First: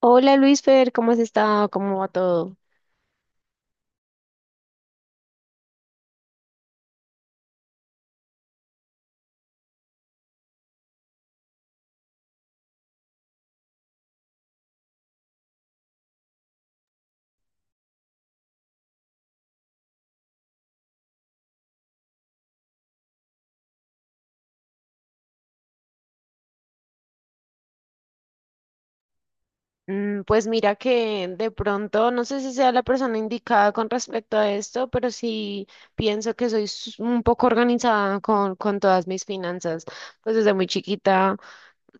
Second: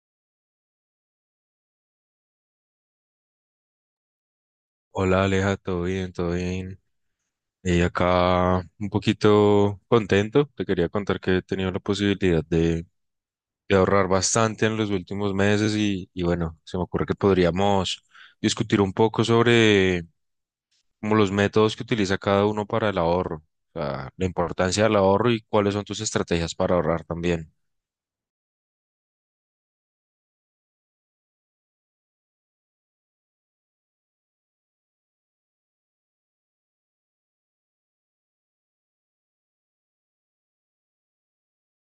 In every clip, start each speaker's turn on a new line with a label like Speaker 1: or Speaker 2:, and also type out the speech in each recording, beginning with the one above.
Speaker 1: Hola Luisfer, ¿cómo has estado? ¿Cómo va todo?
Speaker 2: Hola Aleja, todo bien, todo bien. Y acá un poquito contento. Te quería contar que he tenido la posibilidad de ahorrar bastante en los últimos meses y bueno, se me ocurre que podríamos discutir un poco sobre como los métodos que utiliza cada uno para el ahorro, o sea, la importancia del ahorro y cuáles son tus estrategias para ahorrar también.
Speaker 1: Pues mira que de pronto, no sé si sea la persona indicada con respecto a esto, pero sí pienso que soy un poco organizada con todas mis finanzas. Pues desde muy chiquita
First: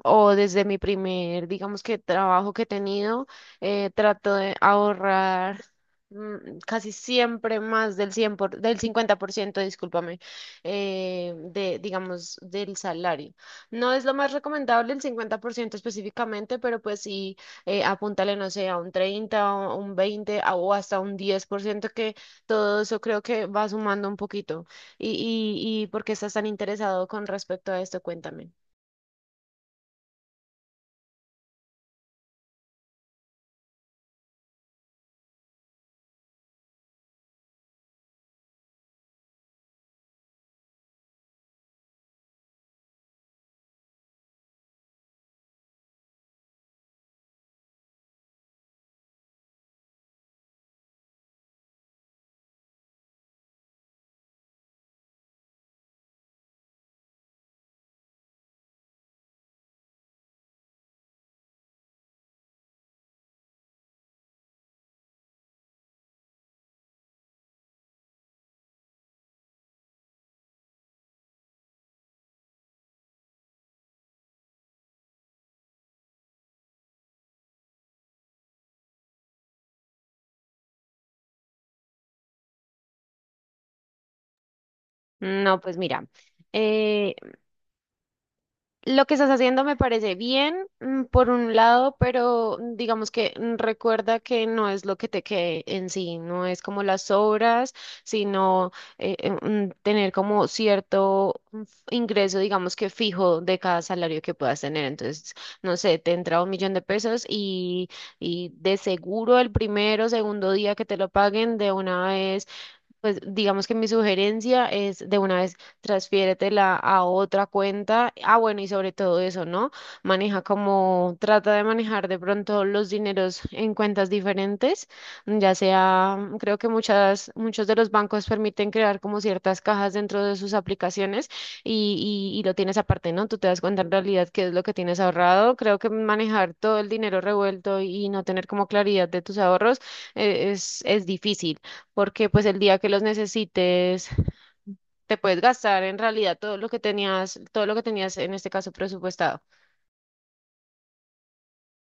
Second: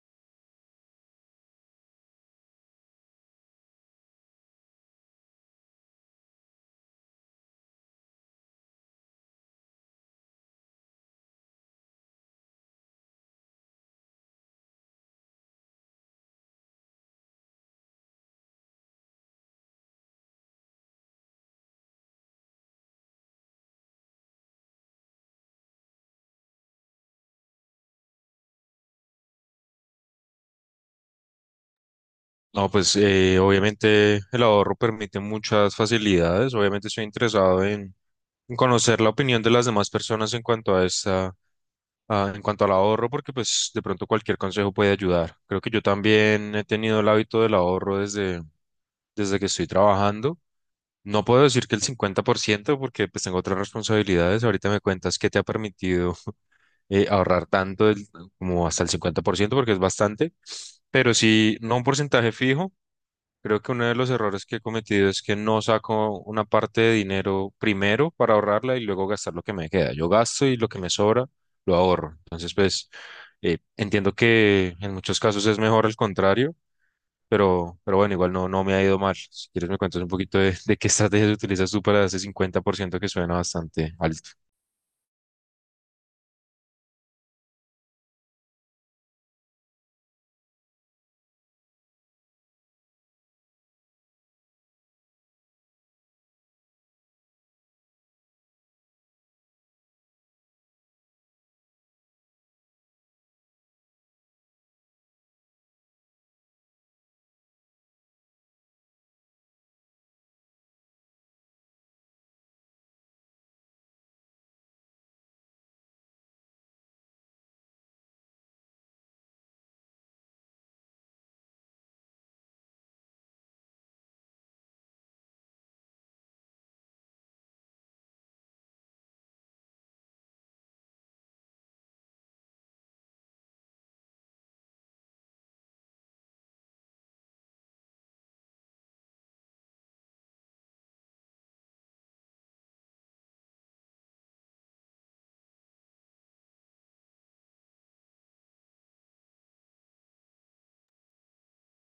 Speaker 1: o desde mi primer, digamos que trabajo que he tenido, trato de ahorrar. Casi siempre más del 50%, discúlpame, de, digamos, del salario. No es lo más recomendable el 50% específicamente, pero pues sí, apúntale, no sé, a un 30 o un 20 o hasta un 10% que todo eso creo que va sumando un poquito. ¿Y, y por qué estás tan interesado con respecto a esto? Cuéntame.
Speaker 2: No, pues obviamente el ahorro permite muchas facilidades. Obviamente estoy interesado en conocer la opinión de las demás personas en cuanto a esta en cuanto al ahorro, porque pues de pronto cualquier consejo puede ayudar. Creo que yo también he tenido el hábito del ahorro desde que estoy trabajando. No puedo decir que el 50%, porque pues tengo otras responsabilidades. Ahorita me cuentas qué te ha permitido ahorrar tanto como hasta el 50%, porque es bastante, pero sí, no un porcentaje fijo. Creo que uno de los errores que he cometido es que no saco una parte de dinero primero para ahorrarla y luego gastar lo que me queda. Yo gasto y lo que me sobra lo ahorro. Entonces, pues, entiendo que en muchos casos es mejor el contrario, pero bueno, igual no, no me ha ido mal. Si quieres me cuentas un poquito de qué estrategias utilizas tú para ese 50% que suena bastante alto.
Speaker 1: No, pues mira. eh, Lo que estás haciendo me parece bien, por un lado, pero digamos que recuerda que no es lo que te quede en sí, no es como las obras, sino tener como cierto ingreso, digamos que fijo de cada salario que puedas tener. Entonces, no sé, te entra 1.000.000 de pesos y de seguro el primero, segundo día que te lo paguen, de una vez pues digamos que mi sugerencia es de una vez transfiéretela a otra cuenta. Ah, bueno, y sobre todo eso, ¿no? Maneja como, trata de manejar de pronto los dineros en cuentas diferentes, ya sea, creo que muchos de los bancos permiten crear como ciertas cajas dentro de sus aplicaciones y lo tienes aparte, ¿no? Tú te das cuenta en realidad qué es lo que tienes ahorrado. Creo que manejar todo el dinero revuelto y no tener como claridad de tus ahorros es difícil porque pues el día que los necesites te puedes gastar en realidad todo lo que tenías en este caso presupuestado.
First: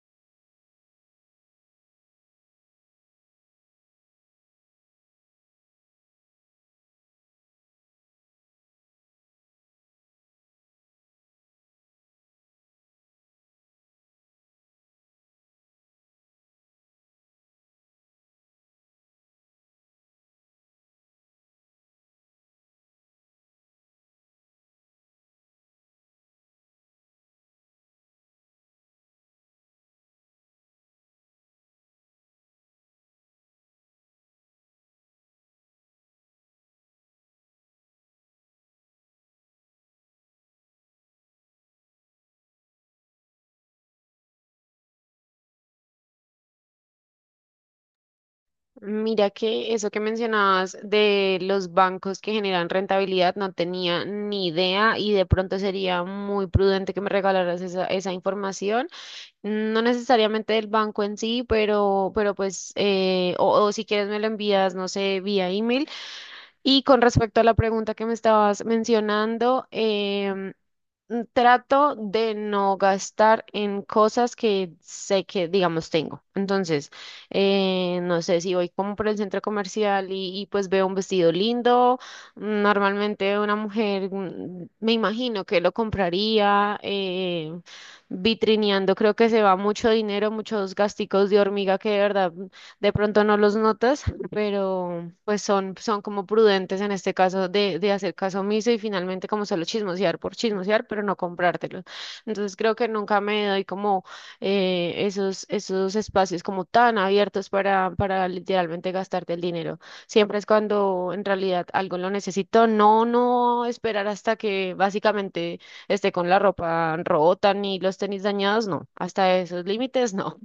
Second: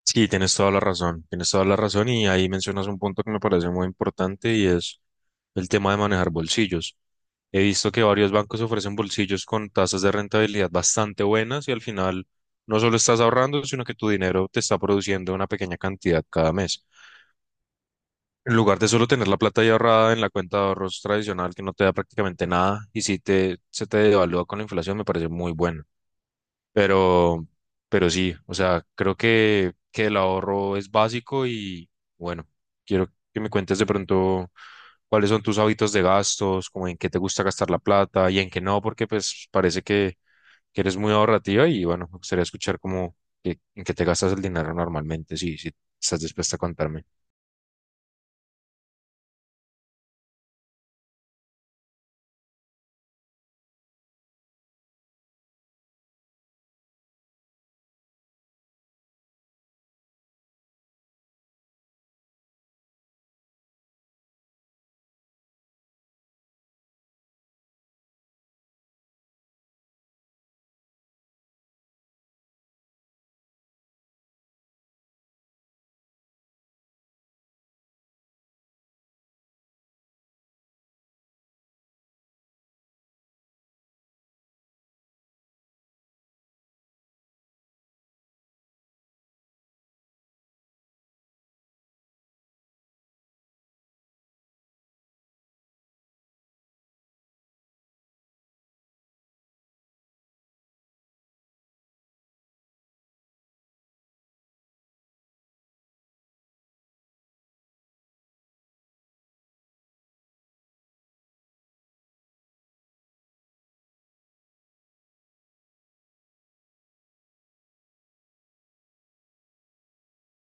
Speaker 2: Sí, tienes toda la razón, tienes toda la razón y ahí mencionas un punto que me parece muy importante y es el tema de manejar bolsillos. He visto que varios bancos ofrecen bolsillos con tasas de rentabilidad bastante buenas y al final no solo estás ahorrando, sino que tu dinero te está produciendo una pequeña cantidad cada mes. En lugar de solo tener la plata ahí ahorrada en la cuenta de ahorros tradicional que no te da prácticamente nada y si te, se te devalúa con la inflación, me parece muy bueno. Pero, pero sí, o sea, que el ahorro es básico y bueno, quiero que me cuentes de pronto cuáles son tus hábitos de gastos, como en qué te gusta gastar la plata y en qué no, porque pues que eres muy ahorrativa y bueno, me gustaría escuchar como en qué te gastas el dinero normalmente, si estás dispuesta a contarme.
Speaker 1: Mira que eso que mencionabas de los bancos que generan rentabilidad no tenía ni idea y de pronto sería muy prudente que me regalaras esa información, no necesariamente del banco en sí, pero pues, o si quieres me lo envías, no sé, vía email. Y con respecto a la pregunta que me estabas mencionando, trato de no gastar en cosas que sé que, digamos, tengo. Entonces, no sé si voy como por el centro comercial y, pues veo un vestido lindo. Normalmente una mujer, me imagino que lo compraría. Vitrineando, creo que se va mucho dinero, muchos gasticos de hormiga que de verdad de pronto no los notas pero pues son como prudentes en este caso de hacer caso omiso y finalmente como solo chismosear por chismosear, pero no comprártelo. Entonces creo que nunca me doy como esos espacios como tan abiertos para literalmente gastarte el dinero. Siempre es cuando en realidad algo lo necesito, no, no esperar hasta que básicamente esté con la ropa rota ni los tenis dañados, no, hasta esos límites no.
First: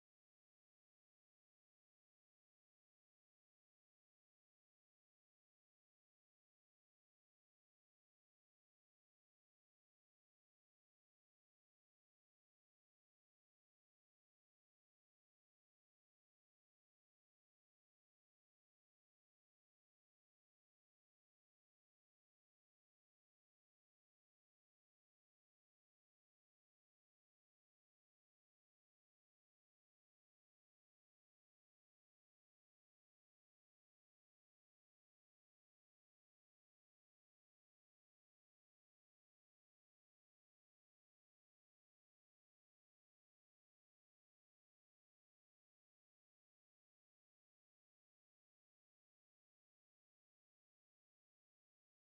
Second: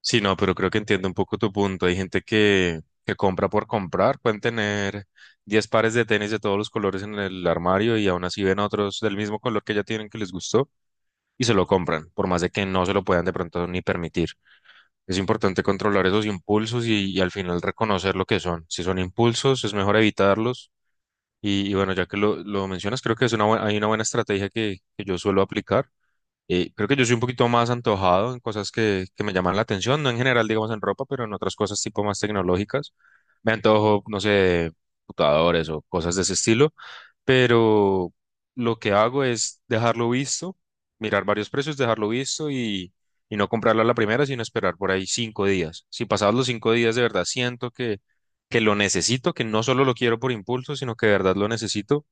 Speaker 2: Sí, no, pero creo que entiendo un poco tu punto. Hay gente que compra por comprar, pueden tener 10 pares de tenis de todos los colores en el armario y aún así ven otros del mismo color que ya tienen que les gustó y se lo compran, por más de que no se lo puedan de pronto ni permitir. Es importante controlar esos impulsos y al final reconocer lo que son. Si son impulsos, es mejor evitarlos. Y bueno, ya que lo mencionas, creo que es una, hay una buena estrategia que yo suelo aplicar. Creo que yo soy un poquito más antojado en cosas que me llaman la atención, no en general, digamos, en ropa, pero en otras cosas tipo más tecnológicas. Me antojo, no sé, de computadores o cosas de ese estilo, pero lo que hago es dejarlo visto, mirar varios precios, dejarlo visto y no comprarlo a la primera, sino esperar por ahí 5 días. Si pasados los 5 días de verdad siento que lo necesito, que no solo lo quiero por impulso, sino que de verdad lo necesito,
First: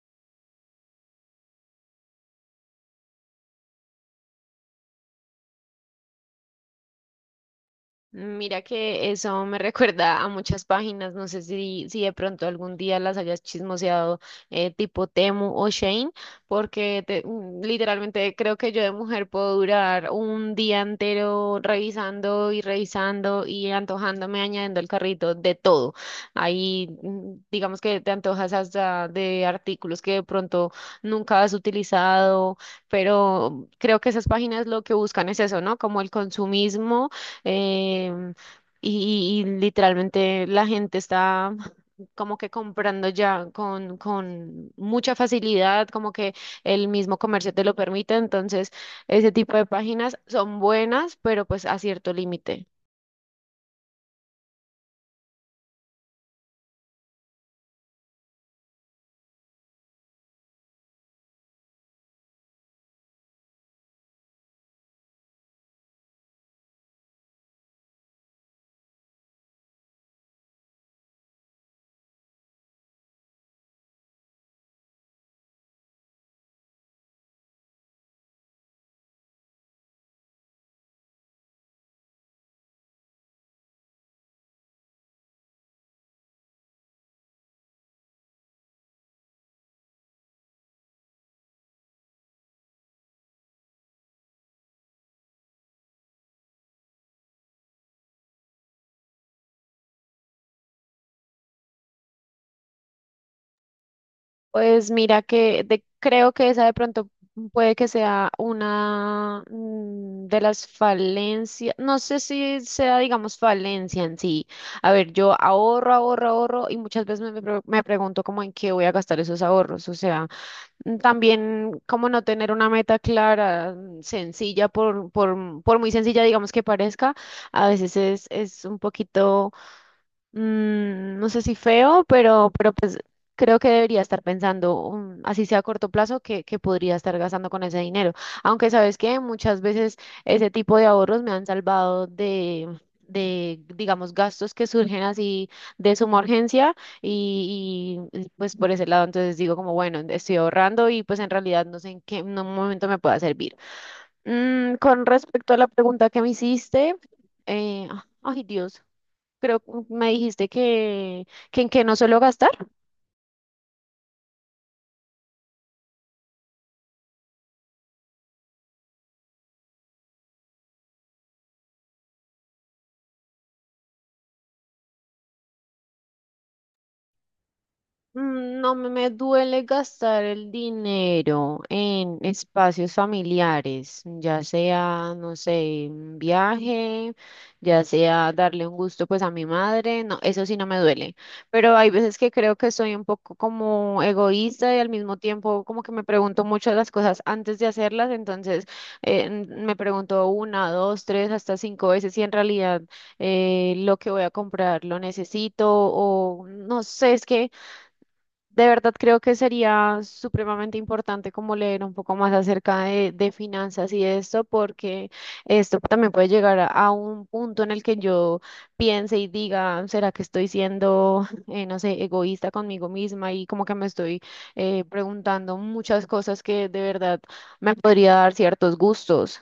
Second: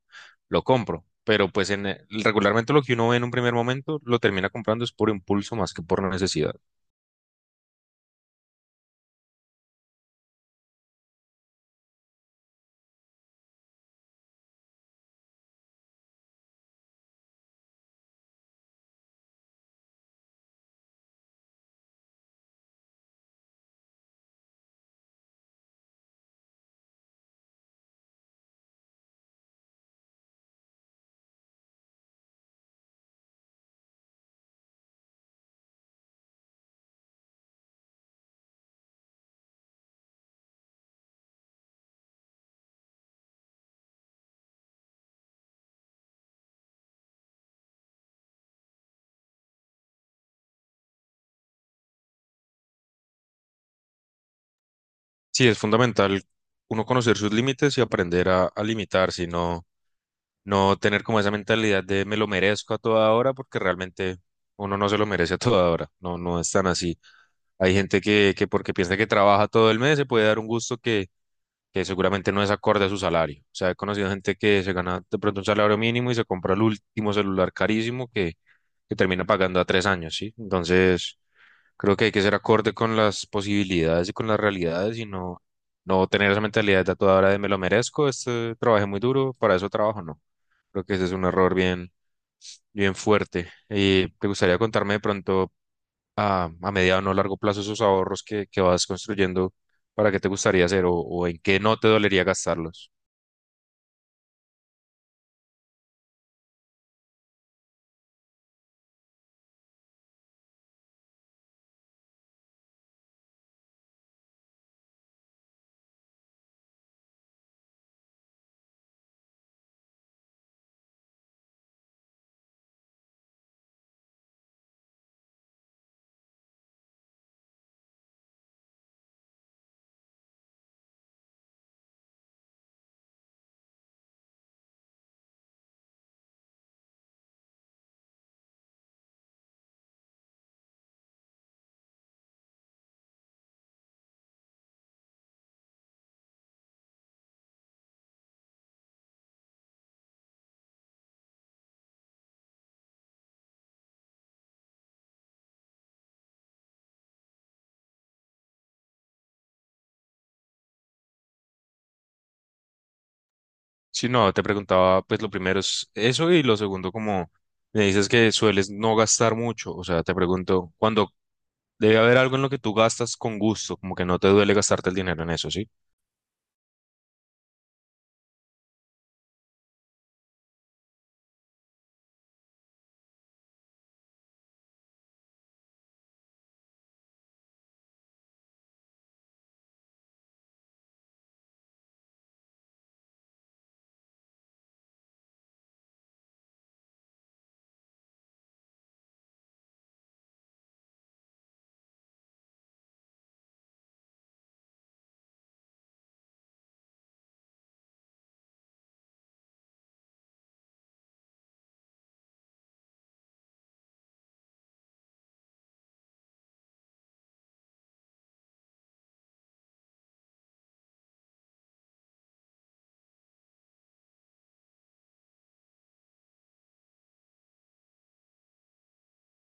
Speaker 2: lo compro. Pero pues en regularmente lo que uno ve en un primer momento lo termina comprando es por impulso más que por necesidad.
Speaker 1: Mira que eso me recuerda a muchas páginas, no sé si de pronto algún día las hayas chismoseado tipo Temu o Shane, porque literalmente creo que yo de mujer puedo durar un día entero revisando y revisando y antojándome, añadiendo al carrito de todo. Ahí digamos que te antojas hasta de artículos que de pronto nunca has utilizado, pero creo que esas páginas lo que buscan es eso, ¿no? Como el consumismo em, y literalmente la gente está como que comprando ya con mucha facilidad, como que el mismo comercio te lo permite. Entonces, ese tipo de páginas son buenas, pero pues a cierto límite.
Speaker 2: Sí, es fundamental uno conocer sus límites y aprender a limitarse, no, no tener como esa mentalidad de me lo merezco a toda hora porque realmente uno no se lo merece a toda hora. No, no es tan así. Hay gente que porque piensa que trabaja todo el mes se puede dar un gusto que seguramente no es acorde a su salario. O sea, he conocido gente que se gana de pronto un salario mínimo y se compra el último celular carísimo que termina pagando a 3 años, ¿sí? Entonces, creo que hay que ser acorde con las posibilidades y con las realidades y no, no tener esa mentalidad de a toda hora de me lo merezco, este, trabajé muy duro, para eso trabajo, no. Creo que ese es un error bien, bien fuerte. ¿Y te gustaría contarme de pronto a mediano o no largo plazo esos ahorros que vas construyendo para qué te gustaría hacer o en qué no te dolería gastarlos?
Speaker 1: Pues mira que creo que esa de pronto puede que sea una de las falencias, no sé si sea, digamos, falencia en sí. A ver, yo ahorro, ahorro, ahorro y muchas veces me pregunto como en qué voy a gastar esos ahorros. O sea, también como no tener una meta clara, sencilla, por muy sencilla, digamos, que parezca, a veces es un poquito no sé si feo, pero creo que debería estar pensando, así sea a corto plazo, que podría estar gastando con ese dinero. Aunque sabes que muchas veces ese tipo de ahorros me han salvado de, digamos, gastos que surgen así de suma urgencia y, pues por ese lado entonces digo como, bueno, estoy ahorrando y pues en realidad no sé en qué en un momento me pueda servir. Con respecto a la pregunta que me hiciste, eh, ay Dios, creo que me dijiste que en qué no suelo gastar.
Speaker 2: Si no, te preguntaba, pues lo primero es eso y lo segundo, como me dices que sueles no gastar mucho, o sea, te pregunto, cuando debe haber algo en lo que tú gastas con gusto, como que no te duele gastarte el dinero en eso, ¿sí?
Speaker 1: No me duele gastar el dinero en espacios familiares, ya sea, no sé, un viaje, ya sea darle un gusto pues a mi madre, no, eso sí no me duele, pero hay veces que creo que soy un poco como egoísta y al mismo tiempo como que me pregunto muchas las cosas antes de hacerlas, entonces me pregunto una, dos, tres, hasta cinco veces si en realidad lo que voy a comprar lo necesito o no sé, es que... De verdad creo que sería supremamente importante como leer un poco más acerca de finanzas y esto, porque esto también puede llegar a un punto en el que yo piense y diga, ¿será que estoy siendo, no sé, egoísta conmigo misma? Y como que me estoy preguntando muchas cosas que de verdad me podría dar ciertos gustos.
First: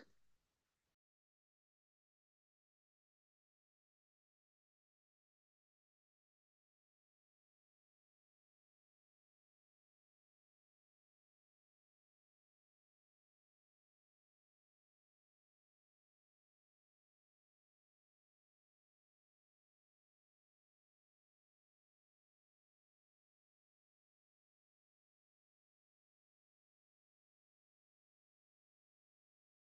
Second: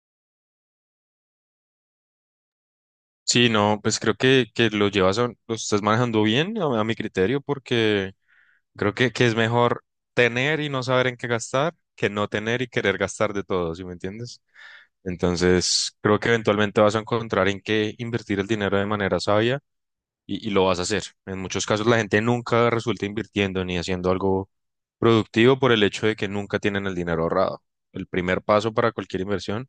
Speaker 2: Sí, no, pues que lo llevas, lo estás manejando bien a mi criterio porque que es mejor tener y no saber en qué gastar que no tener y querer gastar de todo, ¿sí me entiendes? Entonces, creo que eventualmente vas a encontrar en qué invertir el dinero de manera sabia y lo vas a hacer. En muchos casos la gente nunca resulta invirtiendo ni haciendo algo productivo por el hecho de que nunca tienen el dinero ahorrado. El primer paso para cualquier inversión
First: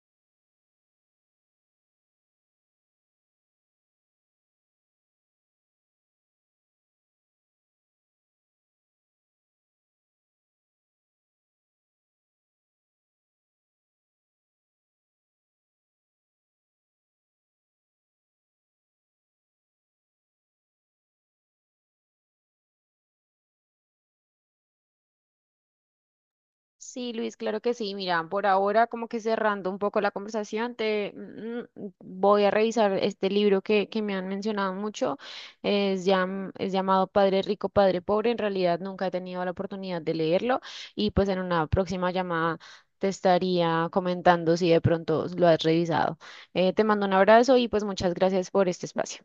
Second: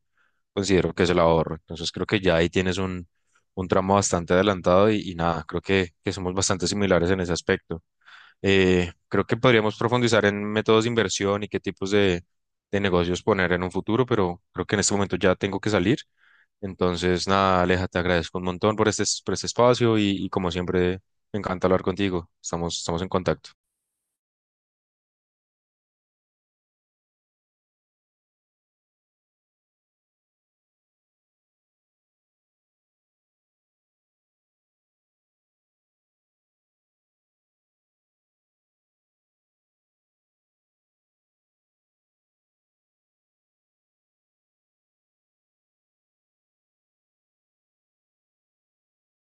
Speaker 2: considero que es el ahorro. Entonces, creo que ya ahí tienes un tramo bastante adelantado y nada, que somos bastante similares en ese aspecto. Creo que podríamos profundizar en métodos de inversión y qué tipos de negocios poner en un futuro, pero creo que en este momento ya tengo que salir. Entonces, nada, Aleja, te agradezco un montón por este espacio y como siempre, me encanta hablar contigo. Estamos, estamos en contacto.
Speaker 1: Sí, Luis, claro que sí. Mira, por ahora como que cerrando un poco la conversación, te voy a revisar este libro que me han mencionado mucho. Es llamado Padre Rico, Padre Pobre. En realidad nunca he tenido la oportunidad de leerlo y pues en una próxima llamada te estaría comentando si de pronto lo has revisado. Te mando un abrazo y pues muchas gracias por este espacio.